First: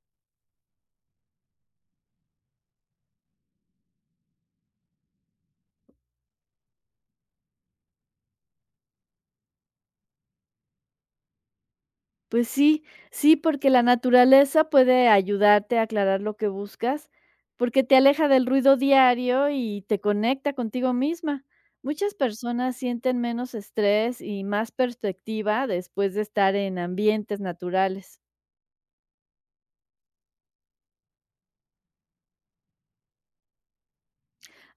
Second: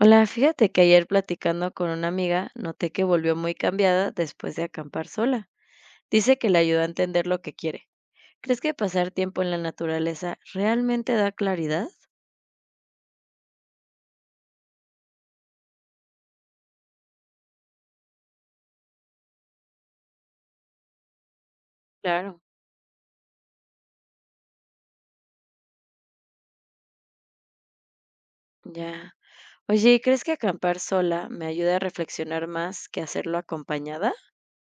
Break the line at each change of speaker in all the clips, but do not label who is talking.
Hola, fíjate que ayer platicando con una amiga noté que volvió muy cambiada después de acampar sola. Dice que le ayudó a entender lo que quiere. ¿Crees que pasar tiempo en la naturaleza realmente da claridad?
Pues sí, sí, porque la naturaleza puede ayudarte a aclarar lo que buscas, porque te aleja del ruido diario y te conecta contigo misma. Muchas
Claro.
personas sienten menos estrés y más perspectiva después de estar en ambientes naturales.
Ya. Oye, ¿y crees que acampar sola me ayuda a reflexionar más que hacerlo acompañada?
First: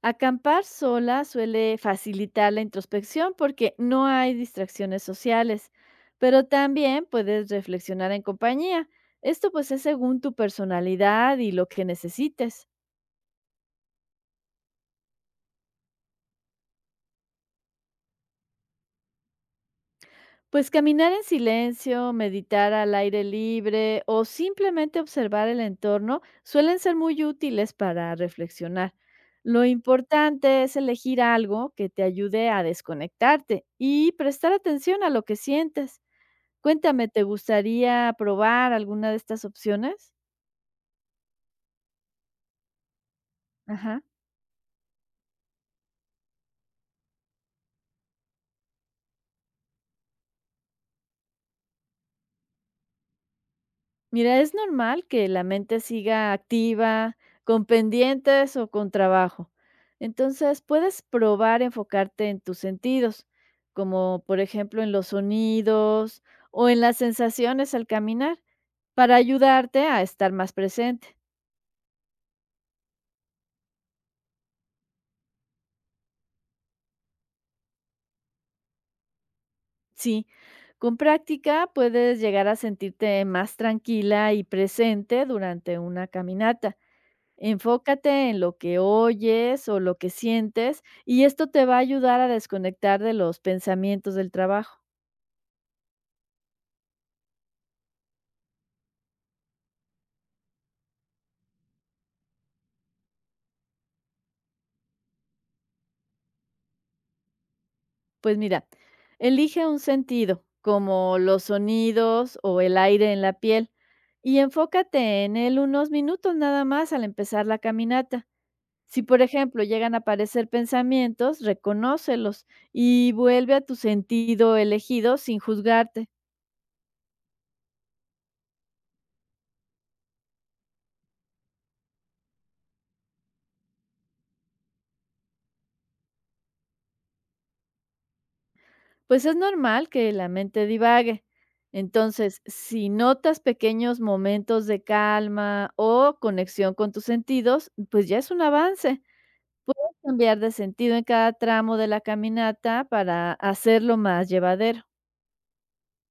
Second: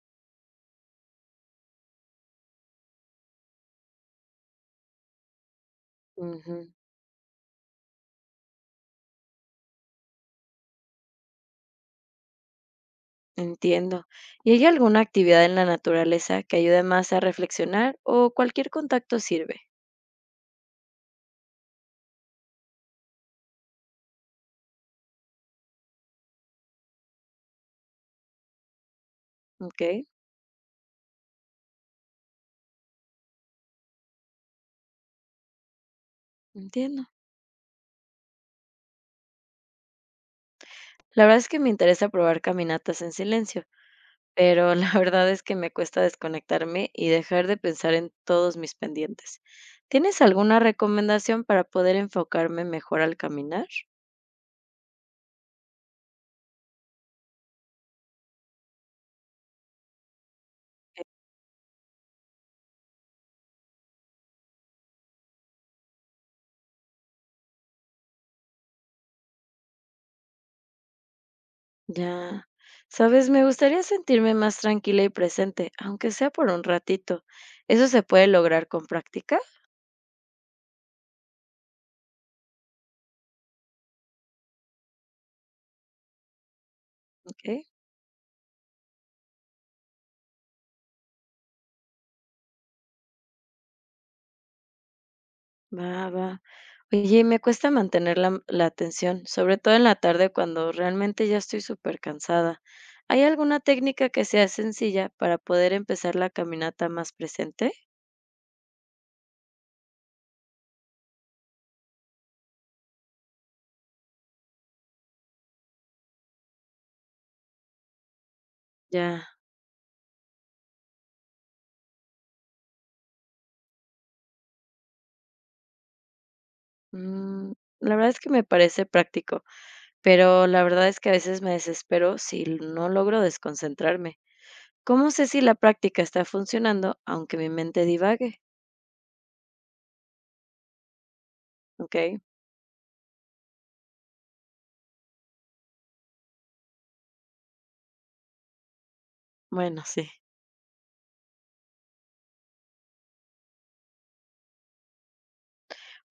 Acampar sola suele facilitar la introspección porque no hay distracciones sociales, pero
Ujú,
también puedes reflexionar en compañía. Esto pues es según tu personalidad y lo que necesites.
entiendo. ¿Y hay alguna actividad en la naturaleza que ayude más a reflexionar o cualquier contacto sirve?
Pues caminar en silencio, meditar al aire libre o simplemente observar el entorno suelen ser muy útiles para reflexionar. Lo
Ok,
importante es elegir algo que te ayude a desconectarte y prestar atención a lo que sientes. Cuéntame,
entiendo.
¿te gustaría probar alguna de estas opciones?
La verdad es que me interesa probar caminatas en silencio.
Ajá.
Pero la verdad es que me cuesta desconectarme y dejar de pensar en todos mis pendientes. ¿Tienes alguna recomendación para poder enfocarme mejor al caminar?
Mira, es normal que la mente siga activa, con pendientes o con trabajo. Entonces, puedes
Eh,
probar enfocarte en tus sentidos, como por ejemplo en los sonidos o en las sensaciones al caminar, para ayudarte a estar más presente.
Ya. Sabes, me gustaría sentirme más tranquila y presente, aunque sea por un ratito. ¿Eso se puede lograr con práctica?
Sí, con práctica puedes llegar a sentirte más tranquila y presente durante una caminata.
Ok.
Enfócate en lo que oyes o lo que sientes y esto te va a ayudar a desconectar de los pensamientos del trabajo.
Va, va. Oye, me cuesta mantener la atención, sobre todo en la tarde cuando realmente ya estoy súper cansada. ¿Hay alguna técnica que sea sencilla para poder empezar la caminata más presente?
Pues mira, elige un sentido, como los sonidos o el aire en la piel, y enfócate en él unos minutos nada más al empezar la caminata. Si, por
Ya.
ejemplo, llegan a aparecer pensamientos, reconócelos y vuelve a tu sentido elegido sin juzgarte.
Mm, la verdad es que me parece práctico, pero la verdad es que a veces me desespero si no logro desconcentrarme. ¿Cómo sé si la práctica está funcionando aunque mi mente divague?
Pues es normal que la mente divague.
Ok,
Entonces, si notas pequeños momentos de calma o conexión con tus sentidos, pues ya es un avance.
bueno,
Puedes
sí.
cambiar de sentido en cada tramo de la caminata para hacerlo más llevadero.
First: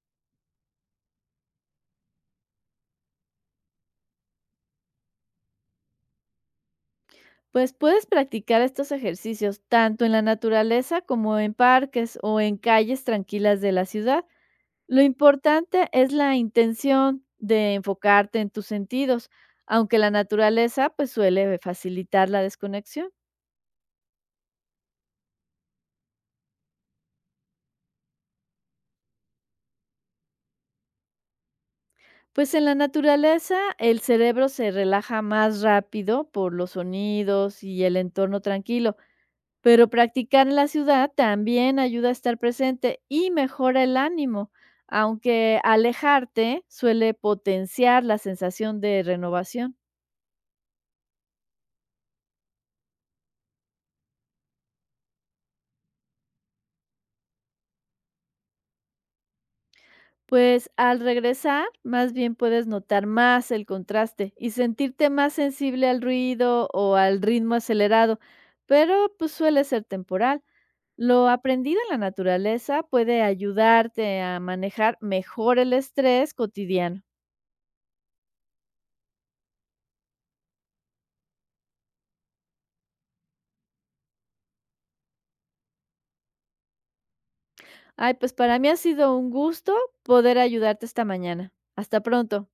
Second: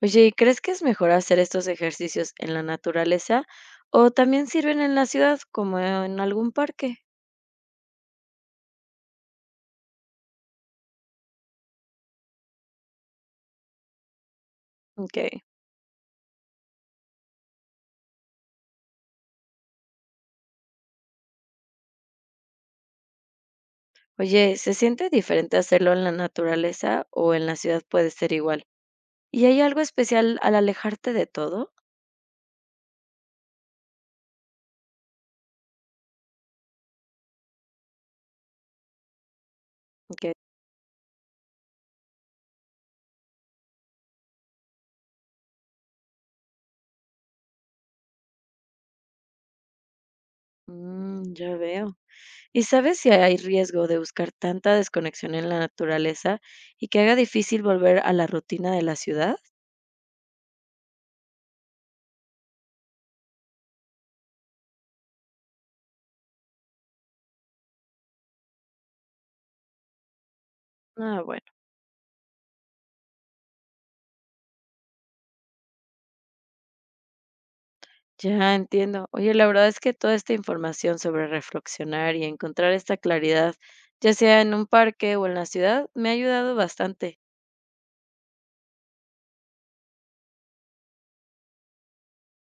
Oye, ¿y crees que es mejor hacer estos ejercicios en la naturaleza o también sirven en la ciudad, como en algún parque?
Pues puedes practicar estos ejercicios tanto en la naturaleza como en parques o en calles tranquilas de la ciudad. Lo
Okey.
importante es la intención de enfocarte en tus sentidos, aunque la naturaleza pues suele facilitar la desconexión.
Oye, ¿se siente diferente hacerlo en la naturaleza o en la ciudad puede ser igual? ¿Y hay algo especial al alejarte de todo?
Pues en la naturaleza el cerebro se relaja más rápido por los sonidos y el entorno tranquilo, pero
Okey.
practicar en la ciudad también ayuda a estar presente y mejora el ánimo, aunque alejarte suele potenciar la sensación de renovación.
Mm, ya veo. ¿Y sabes si hay riesgo de buscar tanta desconexión en la naturaleza y que haga difícil volver a la rutina de la ciudad?
Pues al regresar, más bien puedes notar más el contraste y sentirte más sensible al ruido o al ritmo acelerado, pero pues suele ser temporal.
Ah,
Lo
bueno.
aprendido en la naturaleza puede ayudarte a manejar mejor el estrés cotidiano.
Ya entiendo. Oye, la verdad es que toda esta información sobre reflexionar y encontrar esta claridad, ya sea en un parque o en la ciudad, me ha ayudado bastante.
Ay, pues para mí ha sido un gusto poder ayudarte esta mañana. Hasta pronto.